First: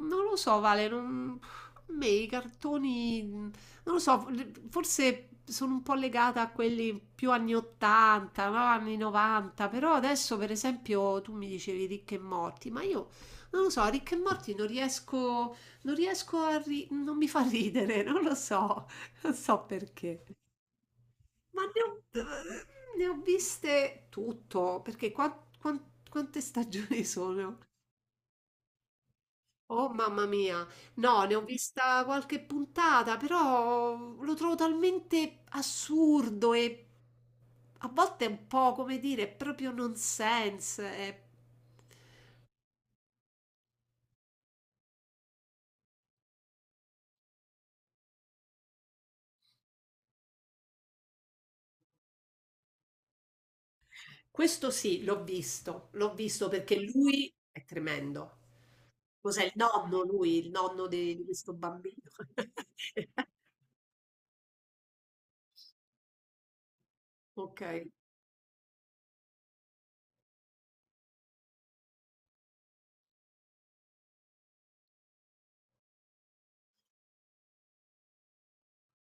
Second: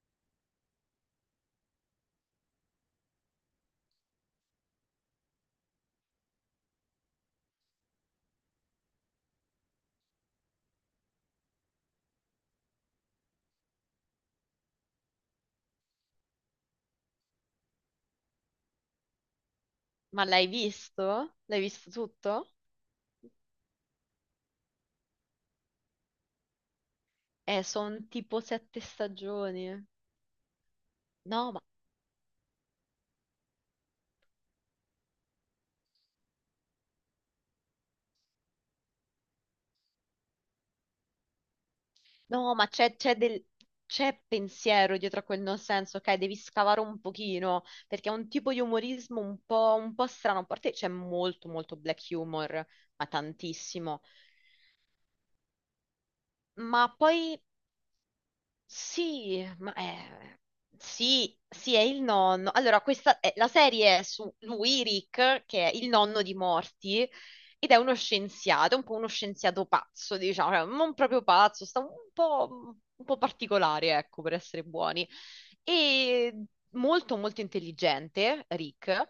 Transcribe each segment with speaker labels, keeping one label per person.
Speaker 1: Non lo so, Vale, non... a me i cartoni, non lo so, forse sono un po' legata a quelli più anni 80, no? Anni 90. Però adesso per esempio tu mi dicevi Ricche e Morti, ma io non lo so, Ricche e Morti non riesco, non mi fa ridere, non lo so, non so perché.
Speaker 2: Ma l'hai visto? L'hai
Speaker 1: Ma ne
Speaker 2: visto
Speaker 1: ho,
Speaker 2: tutto?
Speaker 1: ne ho viste tutto, perché quante stagioni sono?
Speaker 2: Sono tipo 7 stagioni.
Speaker 1: Oh mamma mia, no, ne ho
Speaker 2: No, ma,
Speaker 1: vista qualche puntata, però lo trovo talmente assurdo e a volte è un po', come dire, è proprio nonsense.
Speaker 2: no, ma c'è del... c'è pensiero dietro a quel non senso, ok? Devi scavare un pochino, perché è un tipo di umorismo un po' strano. A parte c'è molto, molto black humor, ma tantissimo.
Speaker 1: Questo sì, l'ho visto perché
Speaker 2: Ma
Speaker 1: lui
Speaker 2: poi
Speaker 1: è tremendo. Cos'è
Speaker 2: Sì,
Speaker 1: il
Speaker 2: ma
Speaker 1: nonno lui, il nonno di
Speaker 2: sì,
Speaker 1: questo
Speaker 2: sì, è
Speaker 1: bambino?
Speaker 2: il nonno. Allora, la serie è su lui, Rick, che è il nonno di Morty,
Speaker 1: Ok.
Speaker 2: ed è uno scienziato, un po' uno scienziato pazzo, diciamo, cioè, non proprio pazzo, sta un po' particolare, ecco, per essere buoni. E molto, molto intelligente, Rick.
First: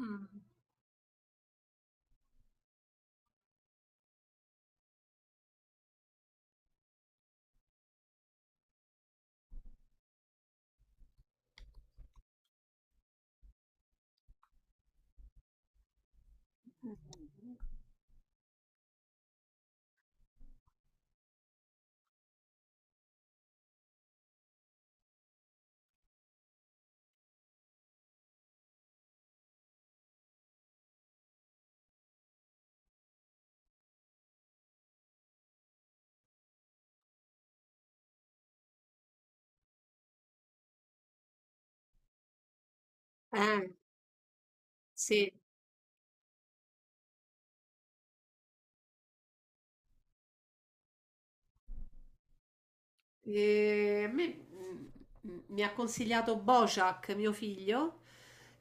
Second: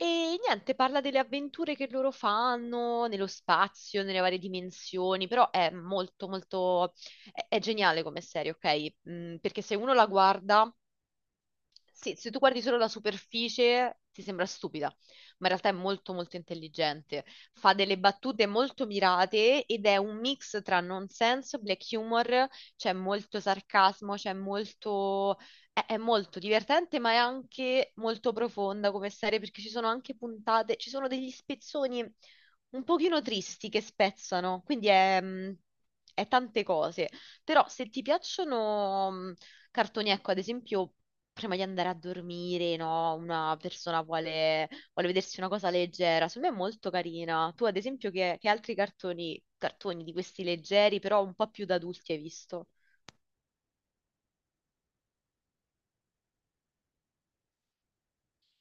Speaker 1: Mm.
Speaker 2: E niente, parla delle avventure che loro fanno nello spazio, nelle varie dimensioni, però è è geniale come serie, ok? Perché se uno la guarda, sì, se tu guardi solo la superficie ti sembra stupida, ma in realtà è molto molto intelligente. Fa delle battute molto mirate ed è un mix tra nonsense, black humor, c'è molto sarcasmo, c'è molto... È molto divertente, ma è anche molto profonda come serie perché ci sono anche puntate, ci sono degli spezzoni un pochino tristi che spezzano, quindi è tante cose, però se ti piacciono cartoni, ecco, ad esempio, prima di andare a dormire, no? Una
Speaker 1: Eh,
Speaker 2: persona vuole
Speaker 1: sì.
Speaker 2: vedersi una cosa leggera, secondo me è molto carina. Tu, ad esempio, che altri cartoni di questi leggeri, però un po' più da adulti hai visto?
Speaker 1: E a me, mi ha consigliato Bojack, mio figlio,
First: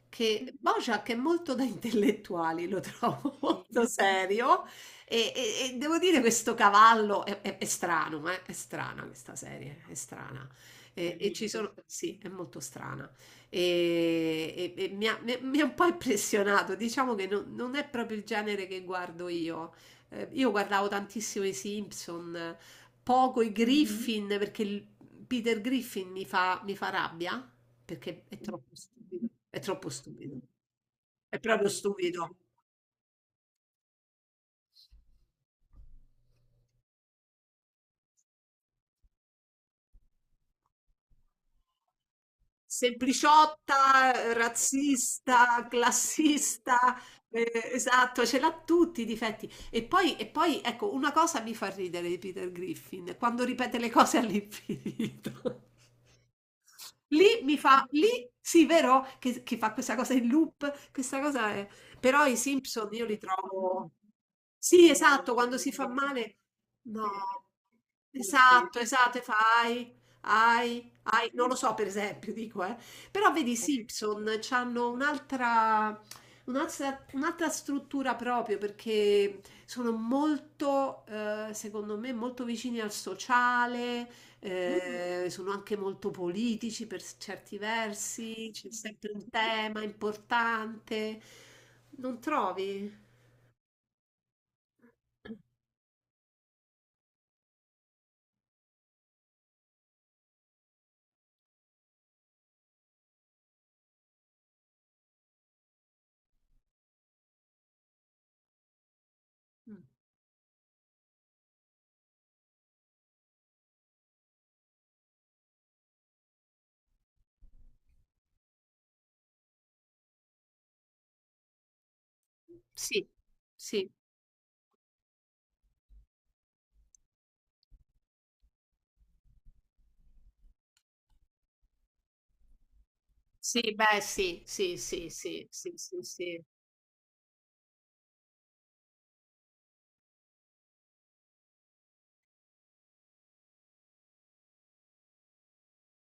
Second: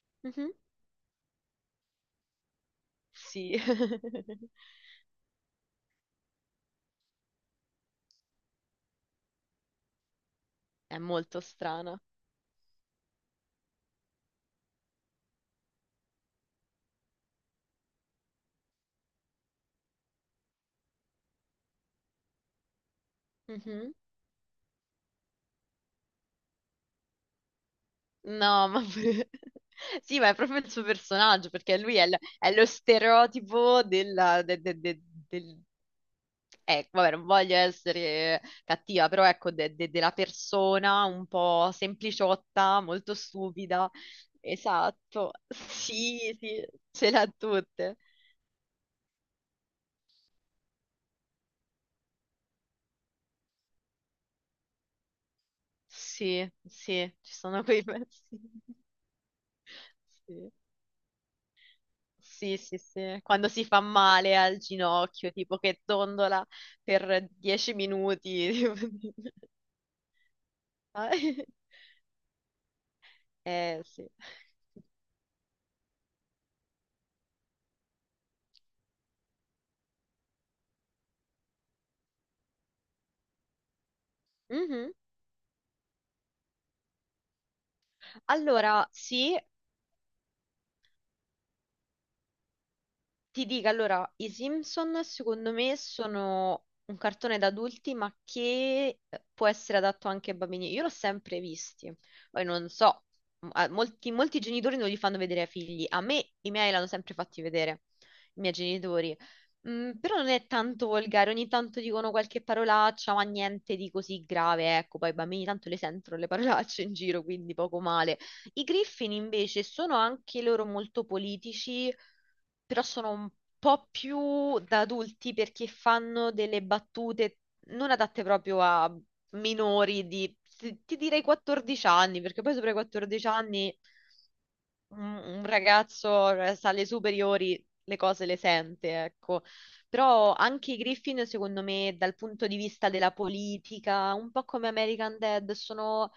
Speaker 1: che
Speaker 2: Mhm.
Speaker 1: Mh-mh. Bojack è molto da intellettuali, lo trovo sì,
Speaker 2: Sì,
Speaker 1: molto serio e devo dire questo cavallo è è strano, è strana questa serie, è strana.
Speaker 2: è molto
Speaker 1: Ci bellissimo. Sono
Speaker 2: strana.
Speaker 1: sì, è molto strana. Mi ha un po' impressionato, diciamo che non è proprio il genere che guardo io. Io guardavo tantissimo i Simpson, poco i
Speaker 2: Mhm.
Speaker 1: Griffin, mm-hmm. Peter Griffin mi fa rabbia perché è
Speaker 2: No,
Speaker 1: troppo stupido. È troppo
Speaker 2: sì, ma è
Speaker 1: stupido.
Speaker 2: proprio il suo
Speaker 1: È
Speaker 2: personaggio,
Speaker 1: proprio
Speaker 2: perché lui è, l-
Speaker 1: stupido.
Speaker 2: è lo stereotipo della, de- de- de- del... vabbè, non voglio essere cattiva, però ecco, della persona un po' sempliciotta, molto stupida.
Speaker 1: Sempliciotta,
Speaker 2: Esatto,
Speaker 1: razzista,
Speaker 2: sì, sì,
Speaker 1: classista,
Speaker 2: ce l'ha tutte.
Speaker 1: esatto, ce l'ha tutti i difetti. E poi, ecco, una cosa mi fa ridere di Peter Griffin, quando ripete le cose all'infinito.
Speaker 2: Sì, sì, ci
Speaker 1: Lì mi
Speaker 2: sono quei
Speaker 1: fa
Speaker 2: pezzi.
Speaker 1: lì sì, vero? Che fa questa cosa in
Speaker 2: Sì.
Speaker 1: loop, questa cosa è però i
Speaker 2: Sì, sì,
Speaker 1: Simpson io li
Speaker 2: sì, quando si fa
Speaker 1: trovo
Speaker 2: male al
Speaker 1: sì,
Speaker 2: ginocchio,
Speaker 1: esatto, quando
Speaker 2: tipo
Speaker 1: si
Speaker 2: che
Speaker 1: fa male,
Speaker 2: dondola
Speaker 1: no.
Speaker 2: per 10 minuti.
Speaker 1: Esatto, esatto, e fa "Ahi, ahi,
Speaker 2: tipo-
Speaker 1: ahi", non lo so per esempio, dico, eh. Però vedi i
Speaker 2: Eh sì.
Speaker 1: Simpson c'hanno un'altra un'altra struttura proprio perché sono molto, secondo me molto vicini al sociale,
Speaker 2: Mhm.
Speaker 1: sono anche molto politici per certi versi, c'è
Speaker 2: Allora,
Speaker 1: sempre un
Speaker 2: sì,
Speaker 1: tema importante, non trovi?
Speaker 2: ti dico allora, i Simpson secondo me sono un cartone da adulti, ma che può essere adatto anche ai bambini. Io l'ho sempre visti, poi non so, molti, molti genitori non li fanno vedere ai figli. A me i miei l'hanno sempre fatti vedere, i miei genitori.
Speaker 1: Mm.
Speaker 2: Mm, però non è tanto volgare, ogni tanto dicono qualche parolaccia, ma niente di così grave, ecco, poi i bambini tanto le sentono le parolacce in giro, quindi poco male. I Griffin invece sono anche loro molto politici, però
Speaker 1: Sì,
Speaker 2: sono un po'
Speaker 1: sì,
Speaker 2: più da adulti perché fanno delle battute non adatte proprio a minori di, ti direi 14 anni, perché poi sopra i 14
Speaker 1: sì,
Speaker 2: anni
Speaker 1: beh, sì, sì,
Speaker 2: un,
Speaker 1: sì,
Speaker 2: un
Speaker 1: sì, sì, sì,
Speaker 2: ragazzo
Speaker 1: sì.
Speaker 2: sa le superiori, le cose le sente, ecco. Però anche i Griffin, secondo me, dal punto di vista della politica, un po' come American Dad, sono,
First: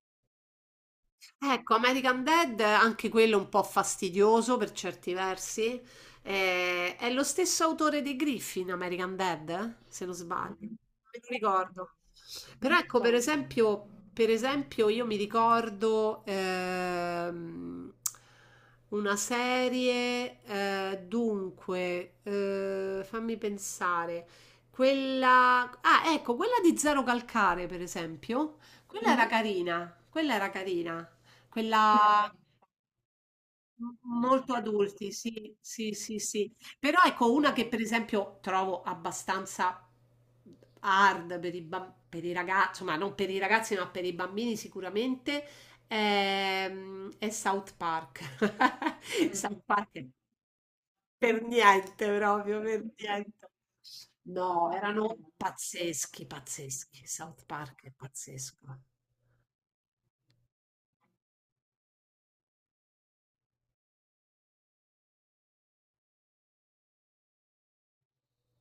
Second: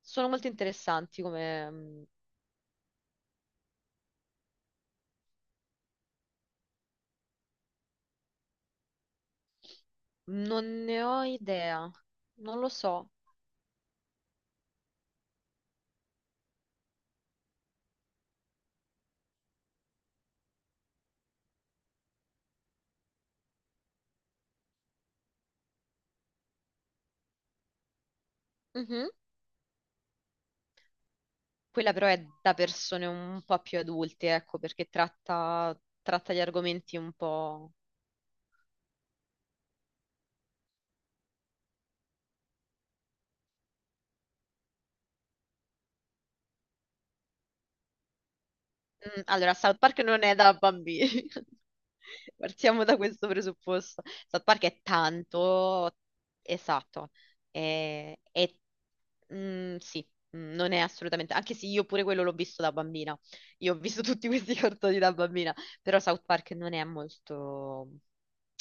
Speaker 2: sono molto interessanti
Speaker 1: Ecco,
Speaker 2: come.
Speaker 1: American Dead, anche quello un po' fastidioso per certi versi. È lo stesso autore di Griffin, American Dead, eh? Se non sbaglio.
Speaker 2: Non
Speaker 1: Non me
Speaker 2: ne
Speaker 1: lo
Speaker 2: ho idea,
Speaker 1: ricordo.
Speaker 2: non lo
Speaker 1: Però ecco,
Speaker 2: so.
Speaker 1: per esempio io mi ricordo una serie, dunque, fammi pensare, quella... Ah, ecco, quella di Zero Calcare, per esempio.
Speaker 2: Mhm.
Speaker 1: Quella era carina, quella era carina.
Speaker 2: Quella però è
Speaker 1: Quella
Speaker 2: da persone un po' più
Speaker 1: m
Speaker 2: adulte,
Speaker 1: molto
Speaker 2: ecco, perché
Speaker 1: adulti, sì,
Speaker 2: tratta,
Speaker 1: sì, sì,
Speaker 2: tratta di
Speaker 1: sì.
Speaker 2: argomenti
Speaker 1: Però
Speaker 2: un
Speaker 1: ecco una che
Speaker 2: po'.
Speaker 1: per esempio trovo abbastanza hard per i, per i ragazzi, insomma non per i ragazzi ma per i bambini sicuramente, è South Park.
Speaker 2: Allora,
Speaker 1: South
Speaker 2: South
Speaker 1: Park
Speaker 2: Park
Speaker 1: è
Speaker 2: non è da bambini.
Speaker 1: per niente proprio, per
Speaker 2: Partiamo da questo
Speaker 1: niente.
Speaker 2: presupposto. South Park
Speaker 1: No,
Speaker 2: è
Speaker 1: erano
Speaker 2: tanto,
Speaker 1: pazzeschi, pazzeschi.
Speaker 2: esatto,
Speaker 1: South Park è
Speaker 2: e-
Speaker 1: pazzesco.
Speaker 2: mm, sì, mm, non è assolutamente, anche se io pure quello l'ho visto da bambina, io ho visto tutti questi cartoni da bambina, però South Park non è molto,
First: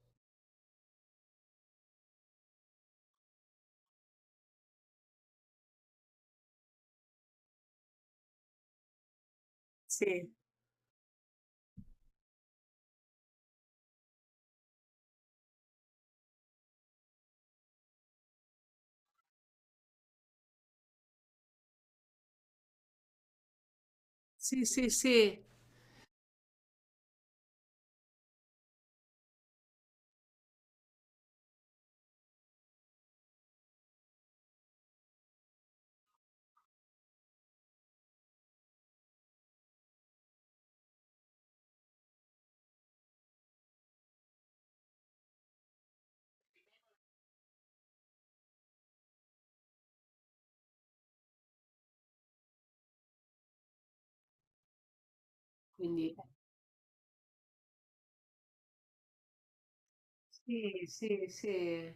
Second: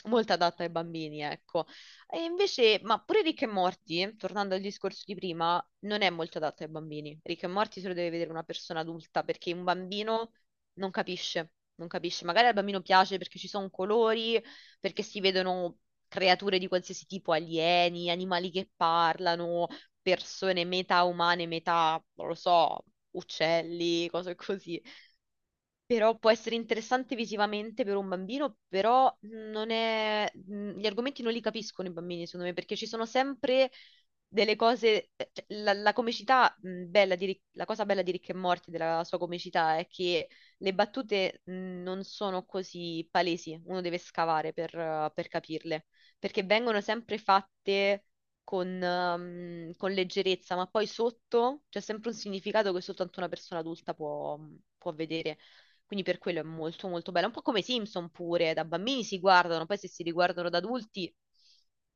Speaker 2: molto adatto ai bambini, ecco. E invece, ma pure Rick e Morty, tornando al discorso di prima, non è molto adatto ai bambini. Rick e Morty se lo deve vedere una persona adulta perché un bambino
Speaker 1: Sì,
Speaker 2: non capisce, non capisce. Magari al bambino piace perché ci sono colori, perché si vedono creature di qualsiasi tipo, alieni, animali che parlano, persone metà umane, metà, non lo so, uccelli, cose
Speaker 1: sì,
Speaker 2: così.
Speaker 1: sì, sì.
Speaker 2: Però può essere interessante visivamente per un bambino, però non è... gli argomenti non li capiscono i bambini, secondo me, perché ci sono sempre delle cose... cioè, la comicità, la cosa bella di Rick e Morty, della sua comicità, è che le battute non sono così palesi, uno deve scavare per capirle, perché vengono sempre fatte con leggerezza, ma poi sotto c'è sempre un significato che soltanto una persona adulta può vedere. Quindi
Speaker 1: Quindi
Speaker 2: per quello è molto molto bella. Un po' come i Simpson pure, da bambini si guardano, poi se si riguardano da
Speaker 1: sì,
Speaker 2: adulti,
Speaker 1: sì, sì.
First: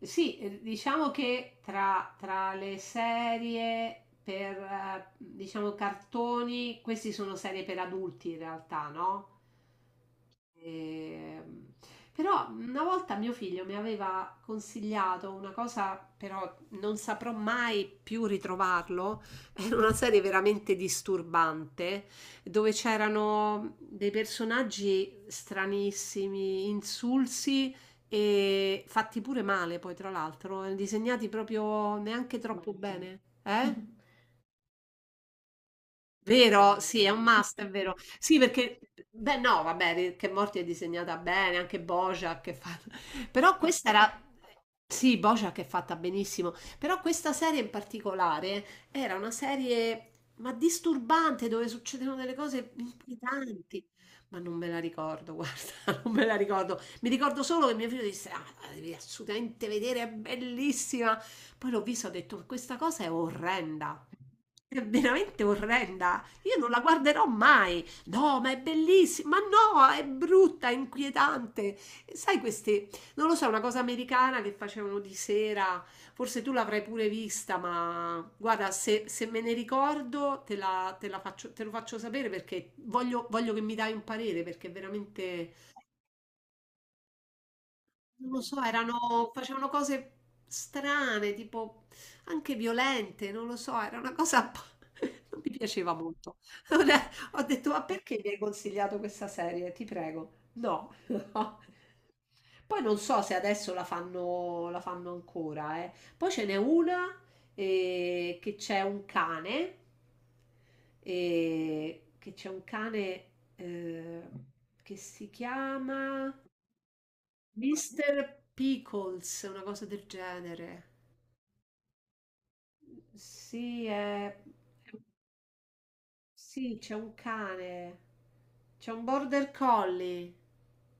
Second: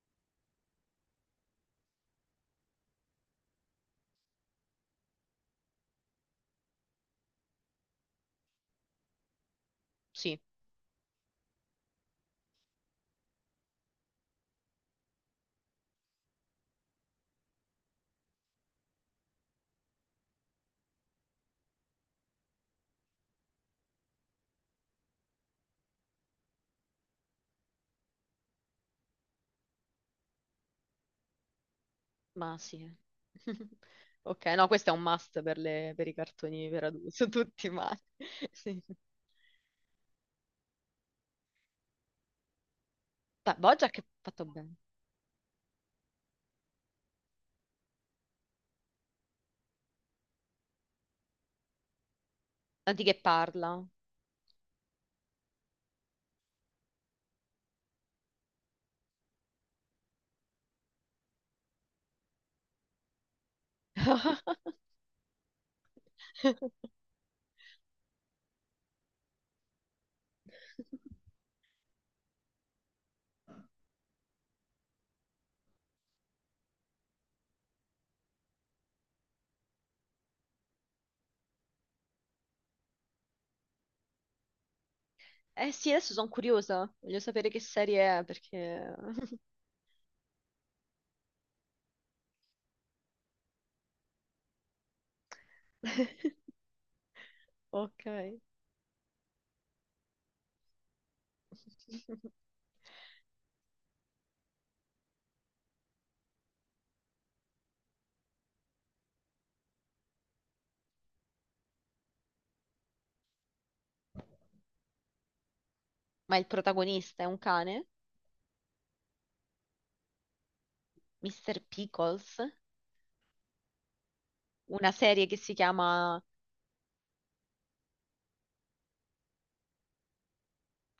Speaker 1: Sì, diciamo che tra, tra le serie per, diciamo, cartoni, queste sono serie per adulti in realtà, no?
Speaker 2: sì,
Speaker 1: Ehm, Però una volta mio figlio mi aveva consigliato una cosa, però non saprò mai più ritrovarlo, era una serie veramente disturbante, dove c'erano dei personaggi stranissimi, insulsi e fatti pure male, poi tra l'altro, disegnati proprio neanche
Speaker 2: ma
Speaker 1: troppo
Speaker 2: sì.
Speaker 1: bene, eh?
Speaker 2: Ok, no, questo è un must per, le- per i cartoni
Speaker 1: Vero?
Speaker 2: per
Speaker 1: Sì, è un
Speaker 2: adulti,
Speaker 1: must, è
Speaker 2: tutti, ma...
Speaker 1: vero. Sì, perché,
Speaker 2: Sì.
Speaker 1: beh, no, vabbè, che Morti è disegnata bene, anche Bojack è fatta.
Speaker 2: Beh,
Speaker 1: Però questa
Speaker 2: BoJack è
Speaker 1: era.
Speaker 2: fatto bene.
Speaker 1: Sì, Bojack è fatta benissimo. Però questa serie in particolare era una serie, ma disturbante, dove succedono delle cose
Speaker 2: Tanti che parla.
Speaker 1: inquietanti. Ma non me la ricordo, guarda, non me la ricordo. Mi ricordo solo che mio figlio disse: Ah, la devi assolutamente vedere, è bellissima. Poi l'ho vista e ho detto, questa cosa è orrenda. È veramente orrenda. Io non la guarderò mai. No, ma è bellissima. Ma no, è brutta, è inquietante. Sai queste, non lo so, una cosa americana che facevano di sera. Forse tu l'avrai pure vista, ma guarda, se me ne ricordo te la faccio, te lo faccio sapere perché voglio, voglio che mi dai un parere perché è veramente
Speaker 2: Eh sì, adesso sono curiosa. Voglio sapere che serie è,
Speaker 1: non lo so,
Speaker 2: perché...
Speaker 1: erano, facevano cose strane, tipo anche violente, non lo so, era una cosa non mi piaceva molto. Allora, ho detto, ma
Speaker 2: Ok.
Speaker 1: perché mi hai consigliato questa serie? Ti prego. No. Poi non so se adesso la fanno ancora, eh. Poi ce n'è una che c'è un cane, eh, che c'è un cane eh, che si chiama...
Speaker 2: Ma il protagonista è un cane?
Speaker 1: Mr. Pickles, una cosa del genere.
Speaker 2: Mr. Pickles,
Speaker 1: Sì,
Speaker 2: una serie che si chiama...
Speaker 1: sì, c'è un cane, c'è un border collie.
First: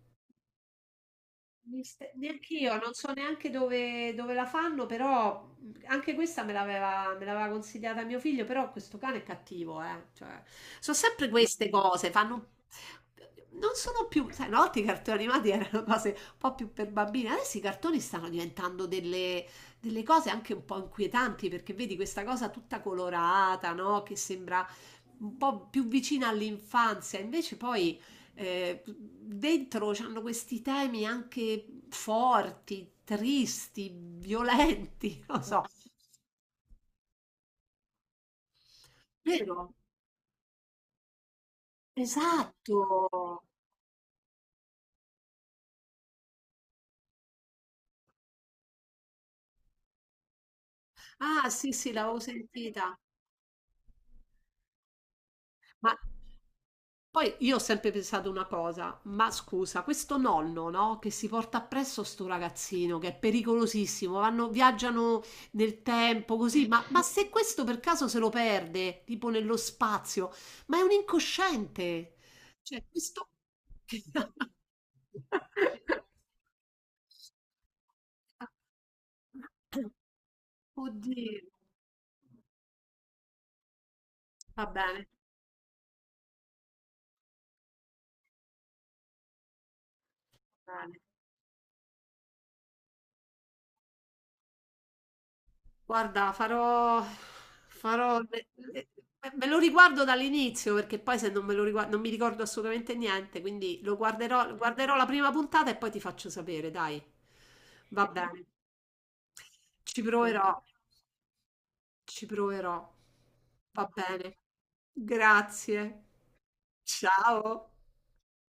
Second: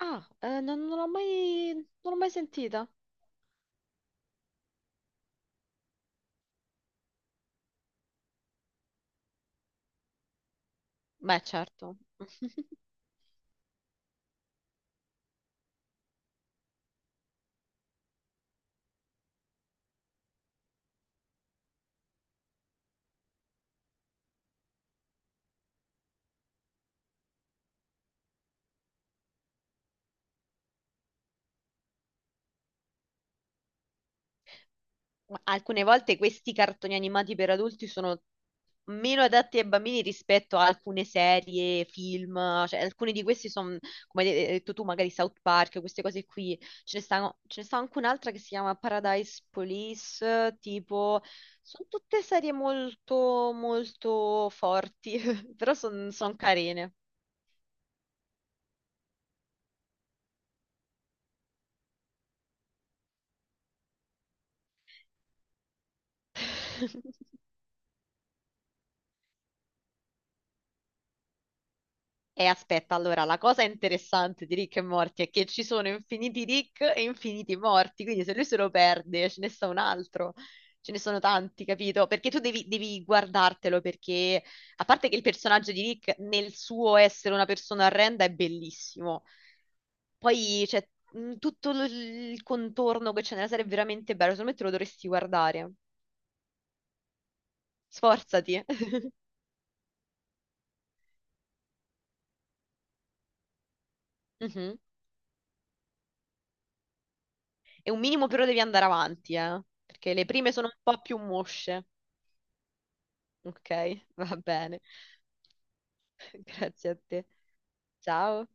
Speaker 2: Ah, non, non l'ho mai... non l'ho mai
Speaker 1: Neanch'io,
Speaker 2: sentita.
Speaker 1: non so neanche dove, dove la fanno, però anche questa me l'aveva consigliata mio figlio, però questo cane è cattivo, eh. Cioè, sono sempre
Speaker 2: Beh,
Speaker 1: queste
Speaker 2: certo.
Speaker 1: cose, fanno... Non sono più... Sai, una volta i cartoni animati erano cose un po' più per bambini, adesso i cartoni stanno diventando delle, delle cose anche un po' inquietanti, perché vedi questa cosa tutta colorata, no? Che sembra un po' più vicina all'infanzia, invece poi dentro c'hanno questi temi anche forti, tristi, violenti,
Speaker 2: Ma
Speaker 1: non so.
Speaker 2: alcune volte questi cartoni animati per adulti sono meno adatti ai
Speaker 1: Vero?
Speaker 2: bambini rispetto a alcune serie, film,
Speaker 1: Esatto.
Speaker 2: cioè alcuni di questi sono, come hai detto tu, magari South Park, queste cose qui. Ce ne stanno, ce ne sta anche un'altra che si chiama Paradise Police, tipo,
Speaker 1: Ah, sì,
Speaker 2: sono
Speaker 1: sì, l'avevo
Speaker 2: tutte serie
Speaker 1: sentita.
Speaker 2: molto, molto forti, però
Speaker 1: Ma
Speaker 2: sono carine.
Speaker 1: poi io ho sempre pensato una cosa, ma scusa, questo nonno, no, che si porta appresso sto ragazzino, che è pericolosissimo, vanno, viaggiano nel tempo così, ma se questo per caso se lo perde, tipo nello spazio, ma è un incosciente.
Speaker 2: E
Speaker 1: Cioè,
Speaker 2: aspetta, allora,
Speaker 1: questo...
Speaker 2: la cosa interessante di Rick e Morty è che ci sono infiniti Rick e infiniti morti, quindi se lui se lo perde ce ne sta un altro, ce ne sono
Speaker 1: Oddio,
Speaker 2: tanti, capito? Perché tu devi guardartelo, perché
Speaker 1: va
Speaker 2: a
Speaker 1: bene,
Speaker 2: parte che il personaggio di Rick nel suo essere una persona orrenda è bellissimo, poi
Speaker 1: va
Speaker 2: c'è
Speaker 1: bene.
Speaker 2: mh, tutto l- il contorno che c'è nella serie è veramente bello, secondo me te lo dovresti guardare,
Speaker 1: Guarda, farò farò
Speaker 2: sforzati.
Speaker 1: le me lo riguardo dall'inizio, perché poi se non me lo rigua non mi ricordo assolutamente niente, quindi lo guarderò
Speaker 2: Mhm.
Speaker 1: guarderò la prima puntata e poi ti faccio sapere, dai.
Speaker 2: E un
Speaker 1: Va
Speaker 2: minimo
Speaker 1: bene.
Speaker 2: però devi andare avanti,
Speaker 1: Ci
Speaker 2: perché le prime
Speaker 1: proverò,
Speaker 2: sono un po' più mosce.
Speaker 1: ci proverò.
Speaker 2: Ok,
Speaker 1: Va bene.
Speaker 2: va bene.
Speaker 1: Grazie.
Speaker 2: Grazie a te.
Speaker 1: Ciao.
Speaker 2: Ciao.